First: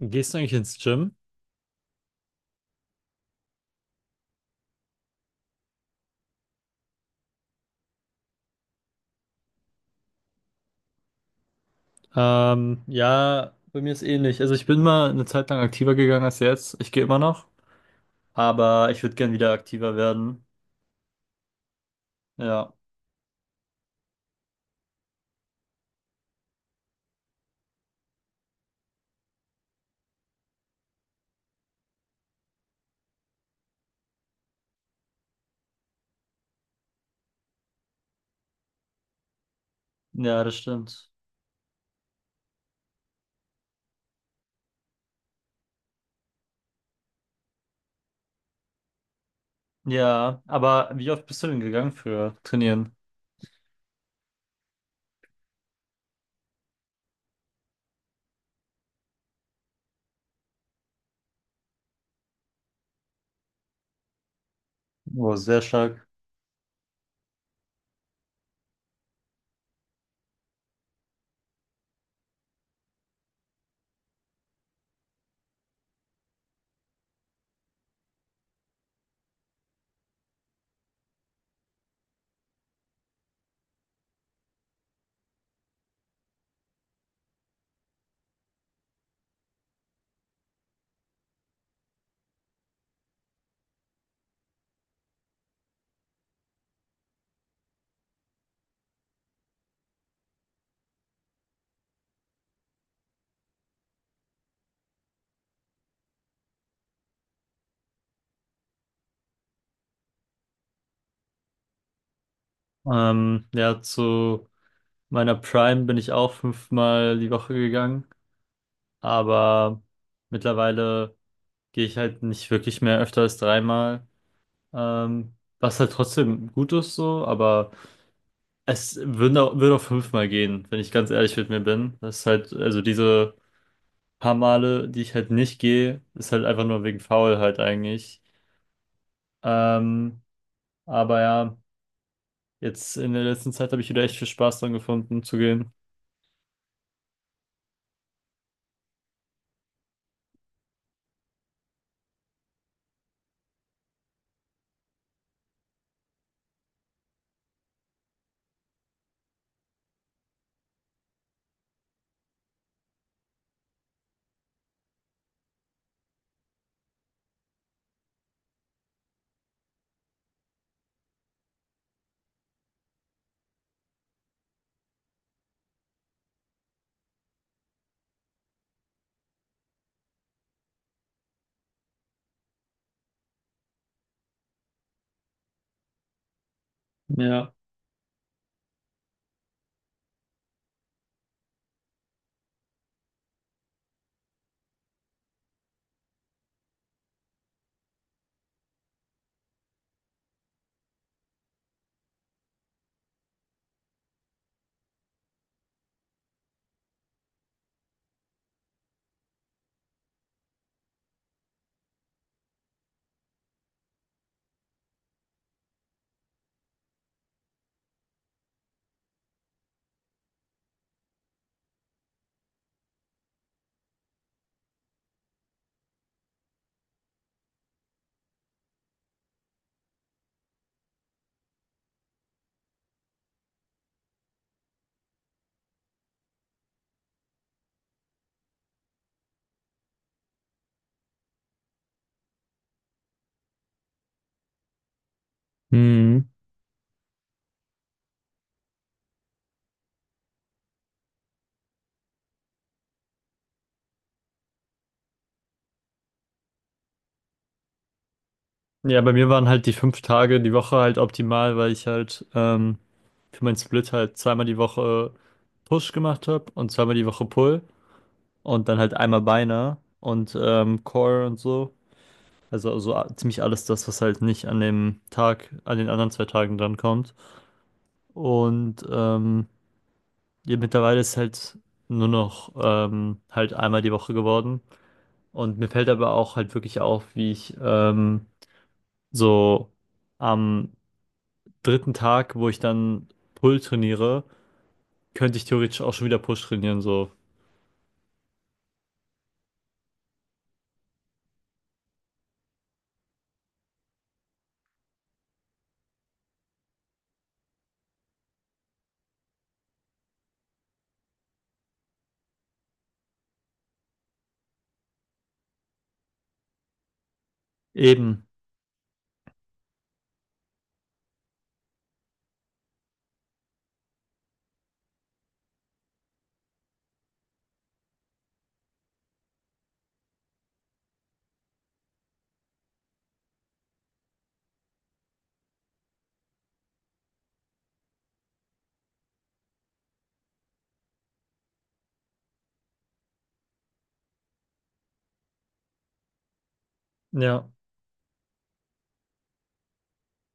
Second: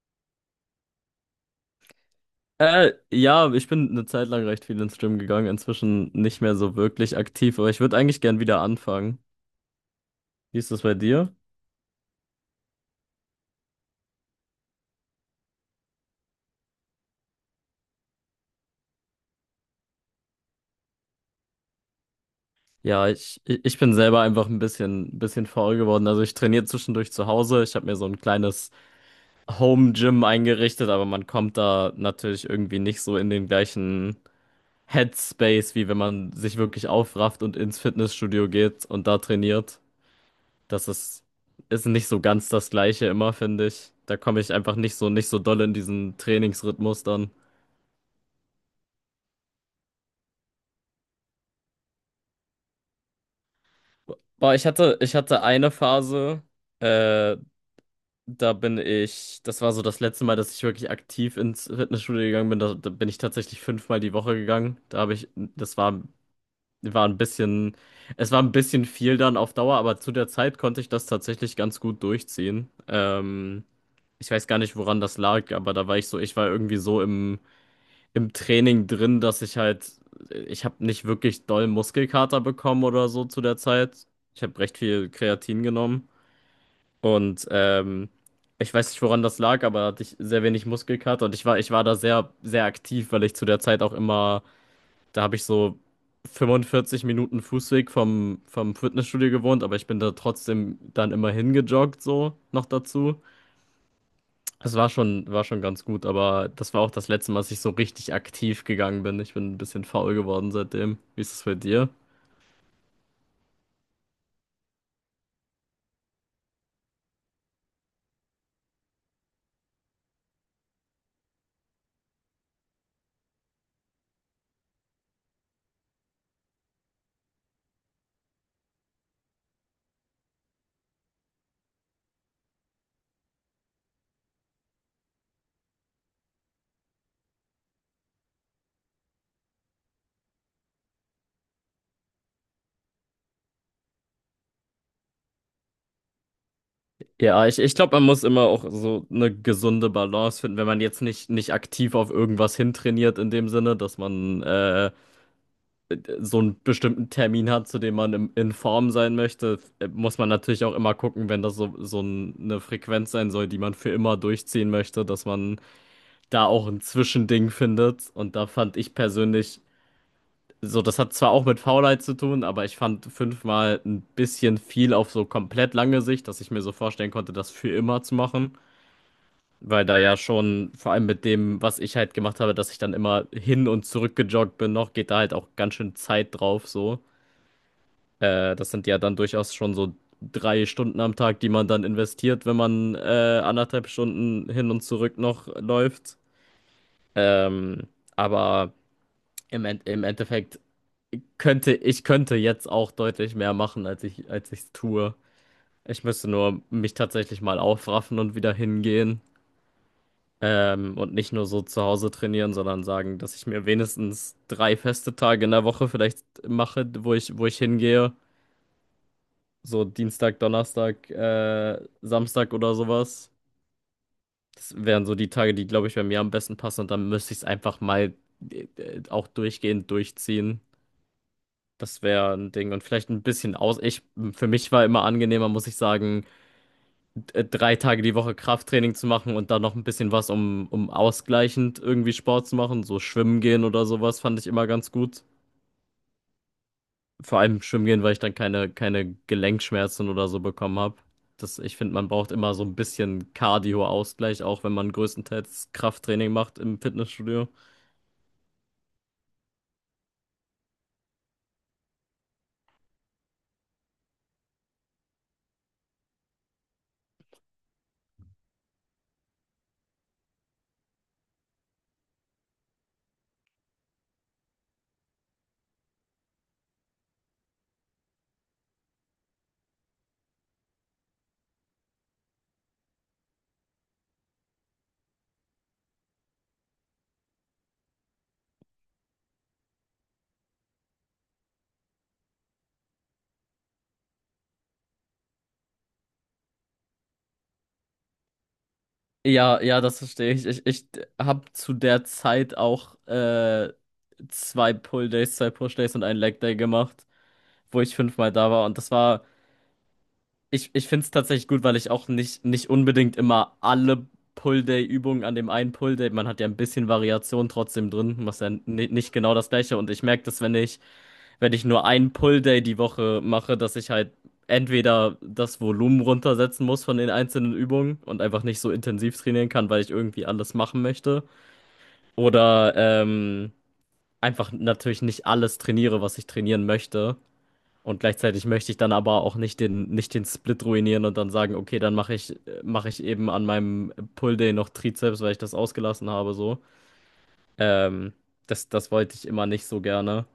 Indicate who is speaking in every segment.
Speaker 1: Gehst du eigentlich ins Gym?
Speaker 2: Ja, ich bin eine Zeit lang recht viel ins Gym gegangen, inzwischen nicht mehr so wirklich aktiv, aber ich würde eigentlich gern wieder anfangen. Wie ist das bei dir?
Speaker 1: Ja, bei mir ist ähnlich. Also ich bin mal eine Zeit lang aktiver gegangen als jetzt. Ich gehe immer noch, aber ich würde gern wieder aktiver werden. Ja,
Speaker 2: Ja, ich bin selber einfach ein bisschen faul geworden. Also ich trainiere zwischendurch zu Hause. Ich habe mir so ein kleines Home-Gym eingerichtet, aber man kommt da natürlich irgendwie nicht so in den gleichen Headspace, wie wenn man sich wirklich aufrafft und ins Fitnessstudio geht und da trainiert.
Speaker 1: ja, das
Speaker 2: Das
Speaker 1: stimmt.
Speaker 2: ist, ist nicht so ganz das Gleiche immer, finde ich. Da komme ich einfach nicht so, nicht so doll in diesen Trainingsrhythmus dann.
Speaker 1: Ja, aber wie oft bist du denn gegangen für Trainieren?
Speaker 2: Boah, ich hatte eine Phase, äh, das war so das letzte Mal, dass ich wirklich aktiv ins Fitnessstudio gegangen bin. Da bin ich tatsächlich fünfmal die Woche gegangen.
Speaker 1: Oh, sehr
Speaker 2: Das war,
Speaker 1: stark.
Speaker 2: war ein bisschen, es war ein bisschen viel dann auf Dauer, aber zu der Zeit konnte ich das tatsächlich ganz gut durchziehen. Ich weiß gar nicht, woran das lag, aber da war ich so, ich war irgendwie so im Training drin, dass ich halt, ich habe nicht wirklich doll Muskelkater bekommen oder so zu der Zeit. Ich habe recht viel Kreatin genommen und ich weiß nicht, woran das lag, aber da hatte ich sehr wenig Muskelkater und ich war da sehr, sehr aktiv, weil ich zu der Zeit auch immer, da habe ich so 45 Minuten Fußweg vom Fitnessstudio gewohnt, aber ich bin da trotzdem dann immer hingejoggt, so noch dazu. War schon ganz gut, aber das war auch das letzte Mal, dass ich so richtig aktiv gegangen bin. Ich bin ein bisschen faul geworden seitdem. Wie ist es bei dir?
Speaker 1: Ja, zu meiner Prime bin ich auch 5-mal die Woche gegangen, aber mittlerweile gehe ich halt nicht wirklich mehr öfter als 3-mal. Was halt trotzdem gut ist so, aber es würde auch 5-mal gehen, wenn ich ganz ehrlich mit mir bin. Das ist halt, also diese paar Male, die ich halt nicht gehe, ist halt einfach nur wegen Faulheit eigentlich. Ähm, aber ja, jetzt in der letzten Zeit habe ich wieder echt viel Spaß dran gefunden zu gehen.
Speaker 2: Ja, ich glaube, man muss immer auch so eine gesunde Balance finden, wenn man jetzt nicht, nicht aktiv auf irgendwas hintrainiert, in dem Sinne, dass man so einen bestimmten Termin hat, zu dem man in Form sein möchte, muss man natürlich auch immer gucken, wenn das so, so ein- eine Frequenz sein soll, die man für immer durchziehen möchte, dass man da auch ein Zwischending findet. Und da fand ich persönlich so, das hat zwar auch mit Faulheit zu tun, aber ich fand fünfmal ein bisschen viel auf so komplett lange Sicht, dass ich mir so vorstellen konnte, das für immer zu machen. Weil da ja schon, vor allem mit dem, was ich halt gemacht habe, dass ich dann immer hin und zurück gejoggt bin, noch geht da halt auch ganz schön Zeit drauf, so.
Speaker 1: Ja.
Speaker 2: Das sind ja dann durchaus schon so 3 Stunden am Tag, die man dann investiert, wenn man anderthalb Stunden hin und zurück noch läuft. Ähm, aber im Endeffekt ich könnte jetzt auch deutlich mehr machen, als ich es tue. Ich müsste nur mich tatsächlich mal aufraffen und wieder hingehen. Und nicht nur so zu Hause trainieren, sondern sagen, dass ich mir wenigstens drei feste Tage in der Woche vielleicht mache, wo ich hingehe. So Dienstag, Donnerstag, Samstag oder sowas. Das wären so die Tage, die, glaube ich, bei mir am besten passen. Und dann müsste ich es einfach mal auch durchgehend durchziehen. Das wäre ein Ding. Und vielleicht ein bisschen aus. Ich, für mich war immer angenehmer, muss ich sagen, 3 Tage die Woche Krafttraining zu machen und dann noch ein bisschen was, um ausgleichend irgendwie Sport zu machen. So schwimmen gehen oder sowas fand ich immer ganz gut.
Speaker 1: Mhm.
Speaker 2: Vor allem schwimmen gehen, weil ich dann keine Gelenkschmerzen oder so bekommen habe. Das, ich finde, man braucht immer so ein bisschen Cardio-Ausgleich, auch wenn man größtenteils Krafttraining macht im Fitnessstudio.
Speaker 1: Ja, bei mir waren halt die 5 Tage die Woche halt optimal, weil ich halt für meinen Split halt 2-mal die Woche Push gemacht habe und 2-mal die Woche Pull und dann halt einmal Beine und Core und so. Also, ziemlich alles das, was halt nicht an dem Tag, an den anderen zwei Tagen drankommt. Und ja, mittlerweile ist halt nur noch halt einmal die Woche geworden. Und mir fällt aber auch halt wirklich auf, wie ich so am dritten Tag, wo ich dann Pull trainiere, könnte ich theoretisch auch schon wieder Push trainieren, so.
Speaker 2: Ja, ja, das verstehe ich. Ich habe zu der Zeit auch zwei Pull-Days, zwei Push-Days und einen Leg-Day gemacht, wo ich fünfmal da war. Und das war ich, ich finde es tatsächlich gut, weil ich auch nicht, nicht unbedingt immer alle Pull-Day-Übungen an dem einen Pull-Day, man hat ja ein bisschen Variation trotzdem drin,
Speaker 1: Eben.
Speaker 2: was ja ni- nicht genau das gleiche. Und ich merke dass wenn ich nur einen Pull-Day die Woche mache, dass ich halt entweder das Volumen runtersetzen muss von den einzelnen Übungen und einfach nicht so intensiv trainieren kann, weil ich irgendwie alles machen möchte. Oder ähm, einfach natürlich nicht alles trainiere, was ich trainieren möchte. Und gleichzeitig möchte ich dann aber auch nicht den, nicht den Split ruinieren und dann sagen, okay, dann mache ich eben an meinem Pull Day noch Trizeps, weil ich das ausgelassen habe, so.
Speaker 1: Ja.
Speaker 2: Ähm, das, das wollte ich immer nicht so gerne.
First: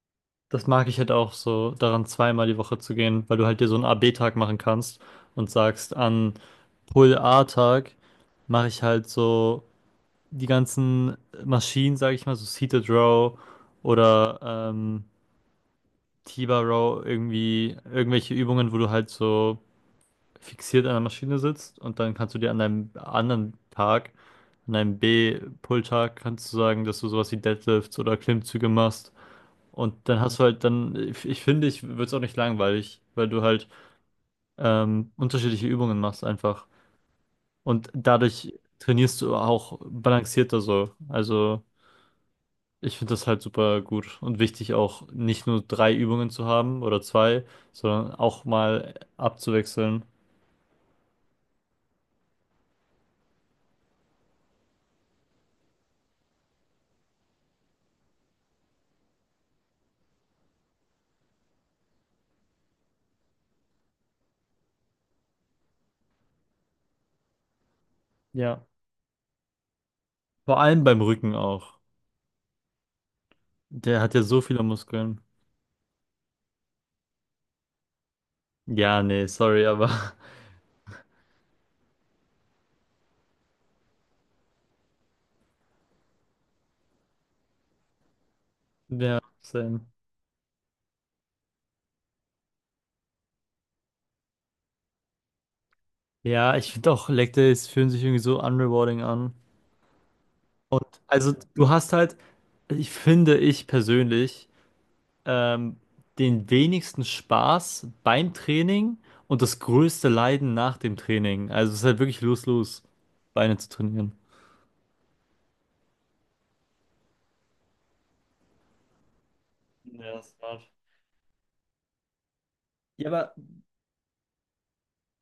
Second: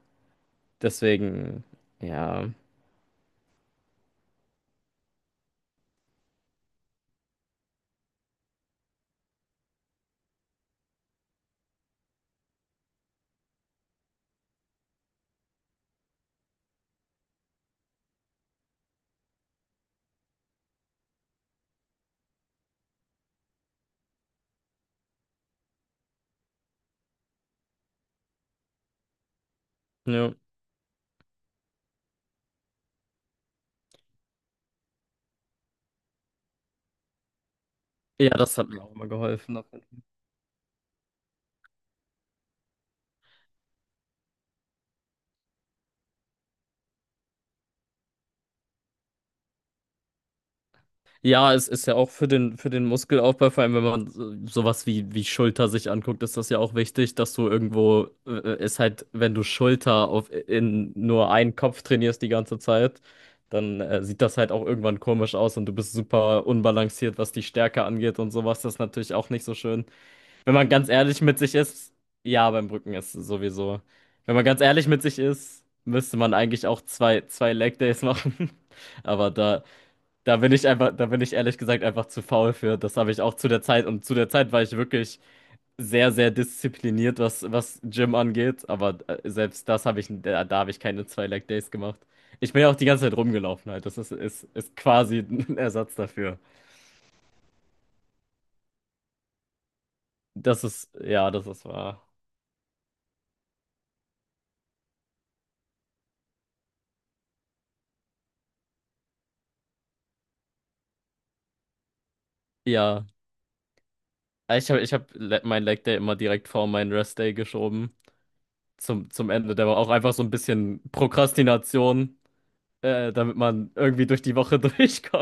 Speaker 1: Das mag ich halt auch
Speaker 2: Deswegen,
Speaker 1: so, daran 2-mal
Speaker 2: ja.
Speaker 1: die Woche zu gehen, weil du halt dir so einen a b tag machen kannst und sagst, an Pull-A-Tag mache ich halt so die ganzen Maschinen, sage ich mal, so Seated Row oder ähm, T-Bar Row, irgendwie irgendwelche Übungen, wo du halt so fixiert an der Maschine sitzt. Und dann kannst du dir an deinem anderen Tag, an deinem B-Pull-Tag, kannst du sagen, dass du sowas wie Deadlifts oder Klimmzüge machst. Und dann
Speaker 2: Ja,
Speaker 1: hast du halt dann, ich finde, ich würde es auch nicht langweilig, weil du halt unterschiedliche Übungen machst einfach. Und
Speaker 2: ja
Speaker 1: dadurch
Speaker 2: das hat mir auch immer
Speaker 1: trainierst du
Speaker 2: geholfen.
Speaker 1: auch balancierter so. Also ich finde das halt super gut und wichtig auch nicht nur drei Übungen zu haben oder zwei, sondern auch mal abzuwechseln.
Speaker 2: Ja, es ist ja auch für den Muskelaufbau, vor allem wenn man so- sowas wie, wie Schulter sich anguckt, ist das ja auch wichtig, dass du irgendwo, ist halt, wenn du Schulter auf, in nur einen Kopf trainierst die ganze Zeit, dann sieht das halt auch irgendwann komisch aus und du bist super unbalanciert, was die Stärke angeht und sowas.
Speaker 1: Ja.
Speaker 2: Das ist natürlich auch nicht so schön. Wenn
Speaker 1: Vor
Speaker 2: man
Speaker 1: allem
Speaker 2: ganz
Speaker 1: beim
Speaker 2: ehrlich
Speaker 1: Rücken
Speaker 2: mit sich
Speaker 1: auch.
Speaker 2: ist, ja, beim Brücken ist es sowieso.
Speaker 1: Der hat ja
Speaker 2: Wenn
Speaker 1: so
Speaker 2: man ganz
Speaker 1: viele
Speaker 2: ehrlich mit sich
Speaker 1: Muskeln.
Speaker 2: ist, müsste man eigentlich auch zwei, zwei Leg Days machen.
Speaker 1: Ja, nee,
Speaker 2: Aber da.
Speaker 1: sorry, aber
Speaker 2: Da bin ich einfach, da bin ich ehrlich gesagt einfach zu faul für. Das habe ich auch zu der Zeit. Und zu der Zeit war ich wirklich sehr, sehr diszipliniert, was Gym angeht. Aber
Speaker 1: ja,
Speaker 2: selbst
Speaker 1: same.
Speaker 2: das habe ich, da habe ich keine zwei Leg Days gemacht. Ich bin ja auch die ganze Zeit rumgelaufen halt. Das ist quasi ein Ersatz dafür.
Speaker 1: Ja, ich finde auch Leg Days fühlen sich irgendwie so unrewarding an.
Speaker 2: Das
Speaker 1: Und
Speaker 2: ist, ja,
Speaker 1: also
Speaker 2: das ist
Speaker 1: du hast
Speaker 2: wahr.
Speaker 1: halt, ich finde, ich persönlich, ähm, den wenigsten Spaß beim Training und das größte Leiden nach dem Training. Also es ist halt wirklich lose-lose,
Speaker 2: Ja.
Speaker 1: Beine zu trainieren.
Speaker 2: Ich hab le- mein Leg Day immer direkt vor meinen Rest Day geschoben. Zum Ende. Der war auch
Speaker 1: Ja,
Speaker 2: einfach so
Speaker 1: das
Speaker 2: ein
Speaker 1: ist hart.
Speaker 2: bisschen Prokrastination,
Speaker 1: Ja, aber
Speaker 2: damit man irgendwie durch die Woche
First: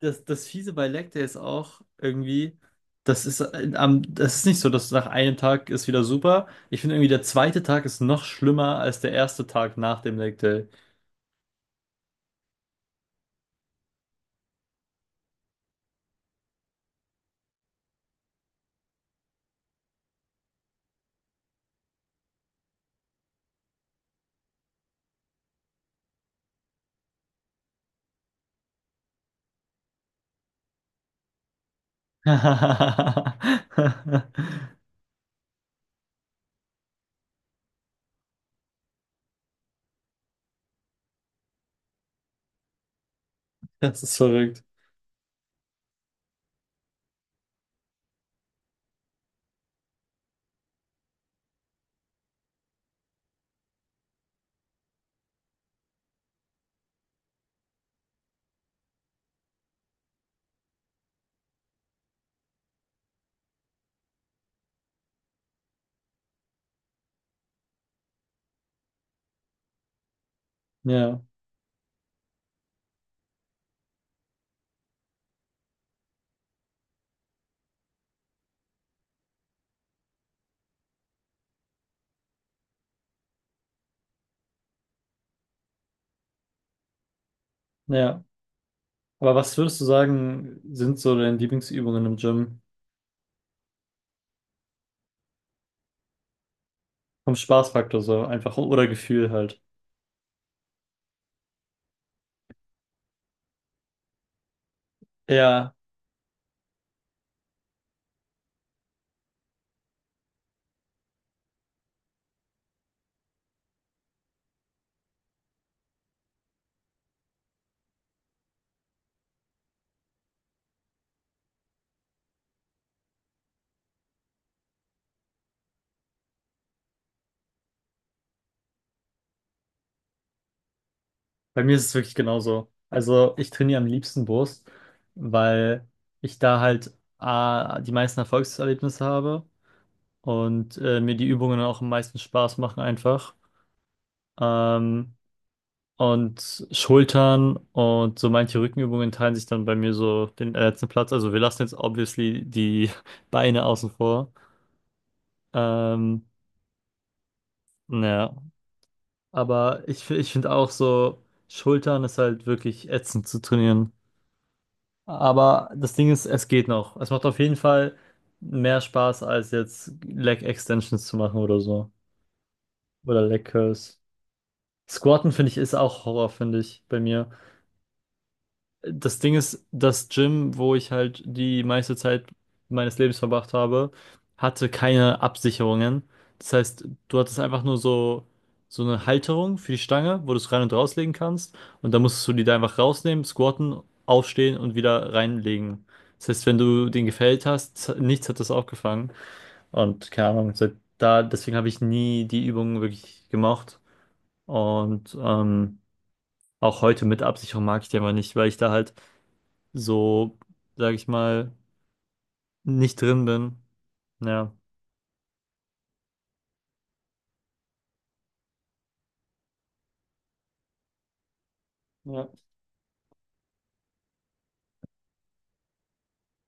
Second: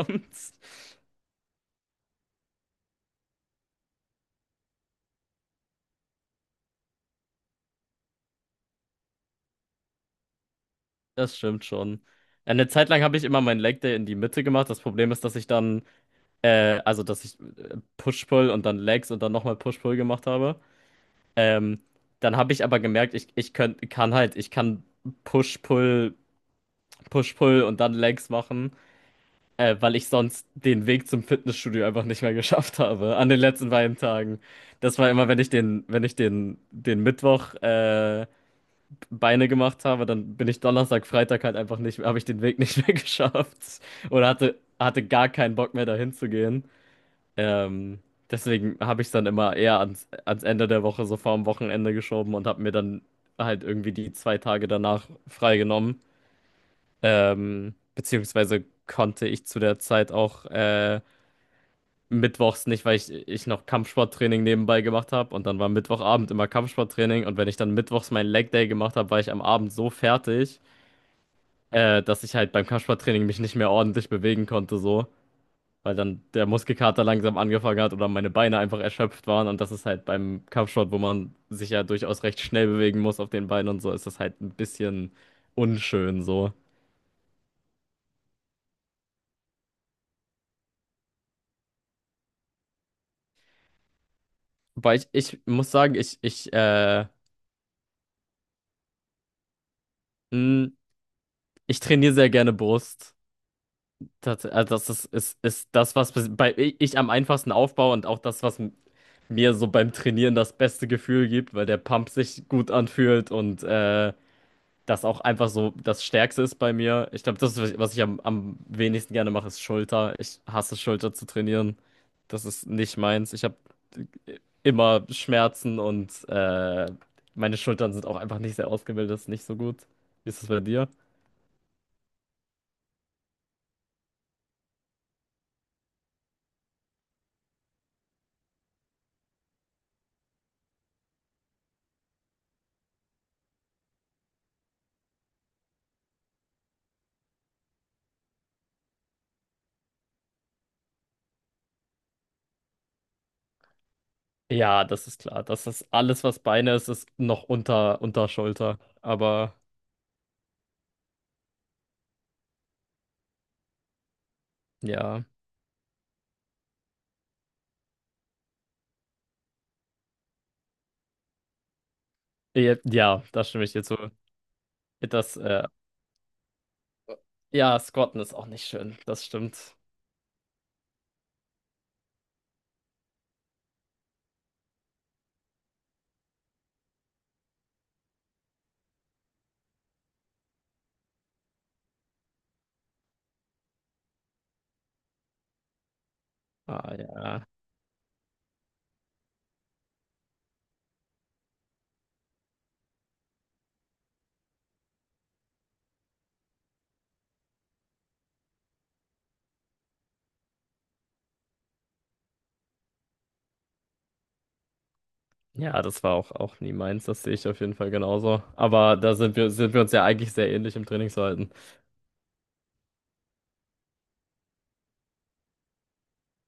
Speaker 1: das Fiese bei Leg Day ist auch irgendwie, das ist nicht so, dass nach einem Tag ist wieder super. Ich finde irgendwie, der zweite Tag ist noch schlimmer als der erste Tag nach dem Leg Day.
Speaker 2: Das stimmt schon. Eine Zeit lang habe ich immer meinen Leg Day in die Mitte gemacht. Das Problem ist, also dass ich Push-Pull und dann Legs und dann nochmal Push-Pull gemacht habe. Ähm, dann habe ich aber gemerkt, kann halt, ich kann Push-Pull, Push-Pull und dann Legs machen, weil ich sonst den Weg zum Fitnessstudio einfach nicht mehr geschafft habe an den letzten beiden Tagen. Das war immer, wenn ich den, den Mittwoch, Beine gemacht habe, dann bin ich Donnerstag, Freitag halt einfach nicht, habe ich den Weg nicht mehr geschafft
Speaker 1: Das ist
Speaker 2: oder
Speaker 1: verrückt.
Speaker 2: hatte gar keinen Bock mehr dahin zu gehen. Ähm, deswegen habe ich es dann immer eher ans Ende der Woche, so vorm Wochenende geschoben und habe mir dann halt irgendwie die 2 Tage danach freigenommen. Beziehungsweise konnte ich zu der Zeit auch mittwochs nicht, weil ich noch Kampfsporttraining nebenbei gemacht habe und dann war Mittwochabend immer Kampfsporttraining und wenn ich dann mittwochs meinen Leg Day gemacht habe, war ich am Abend so fertig.
Speaker 1: Ja,
Speaker 2: Dass ich halt beim Kampfsporttraining mich nicht mehr ordentlich bewegen konnte, so, weil dann der Muskelkater langsam angefangen hat oder meine Beine einfach erschöpft waren. Und das ist halt beim Kampfsport, wo man sich ja durchaus recht schnell bewegen muss auf den Beinen und so, ist das halt ein bisschen unschön, so.
Speaker 1: ja. Aber was würdest du sagen, sind so deine Lieblingsübungen im Gym?
Speaker 2: Ich muss sagen,
Speaker 1: Vom Spaßfaktor so, einfach oder Gefühl halt.
Speaker 2: mh, ich trainiere sehr gerne Brust. Das, also das ist, ist
Speaker 1: Ja,
Speaker 2: das, was bis- bei, ich am einfachsten aufbaue und auch das, was m- mir so beim Trainieren das beste Gefühl gibt, weil der Pump sich gut anfühlt und das auch einfach so das Stärkste ist bei mir. Ich glaube, das, ist, was ich am wenigsten gerne mache, ist Schulter. Ich hasse Schulter zu trainieren. Das ist nicht meins. Ich habe immer Schmerzen und meine Schultern sind auch einfach nicht sehr ausgebildet, ist nicht so gut. Wie ist es bei dir?
Speaker 1: bei mir ist es wirklich genauso. Also ich trainiere am liebsten Brust, weil ich da halt A, die meisten Erfolgserlebnisse habe und mir die Übungen auch am meisten Spaß machen einfach. Ähm, und Schultern und so manche Rückenübungen teilen sich dann bei mir so den letzten Platz. Also wir lassen jetzt obviously die Beine außen vor.
Speaker 2: Ja, das ist klar. Das ist alles,
Speaker 1: Ähm,
Speaker 2: was Beine ist, ist noch unter, unter
Speaker 1: ja,
Speaker 2: Schulter. Aber
Speaker 1: aber ich finde auch so, Schultern ist halt wirklich ätzend zu trainieren.
Speaker 2: ja,
Speaker 1: Aber das Ding ist, es geht noch. Es macht auf jeden Fall mehr Spaß, als jetzt Leg Extensions zu machen oder so.
Speaker 2: ja,
Speaker 1: Oder
Speaker 2: ja,
Speaker 1: Leg
Speaker 2: da stimme ich dir zu.
Speaker 1: Curls. Squatten
Speaker 2: Das,
Speaker 1: finde ich ist auch Horror, finde ich, bei mir.
Speaker 2: ja, Squatten ist auch nicht schön.
Speaker 1: Das
Speaker 2: Das
Speaker 1: Ding ist,
Speaker 2: stimmt.
Speaker 1: das Gym, wo ich halt die meiste Zeit meines Lebens verbracht habe, hatte keine Absicherungen. Das heißt, du hattest einfach nur so, so eine Halterung für die Stange, wo du es rein und rauslegen kannst. Und dann musstest du die da einfach rausnehmen, squatten, aufstehen und wieder reinlegen. Das heißt, wenn du
Speaker 2: Ah,
Speaker 1: den gefällt
Speaker 2: ja.
Speaker 1: hast, nichts hat das aufgefangen. Und keine Ahnung, seit da, deswegen habe ich nie die Übungen wirklich gemocht. Und auch heute mit Absicherung mag ich die einfach nicht, weil ich da halt so, sag ich mal, nicht drin bin. Ja.
Speaker 2: Ja, das war auch, auch nie meins, das sehe ich auf jeden Fall genauso. Aber sind wir uns ja eigentlich sehr ähnlich im Trainingsverhalten.
Speaker 1: Ja.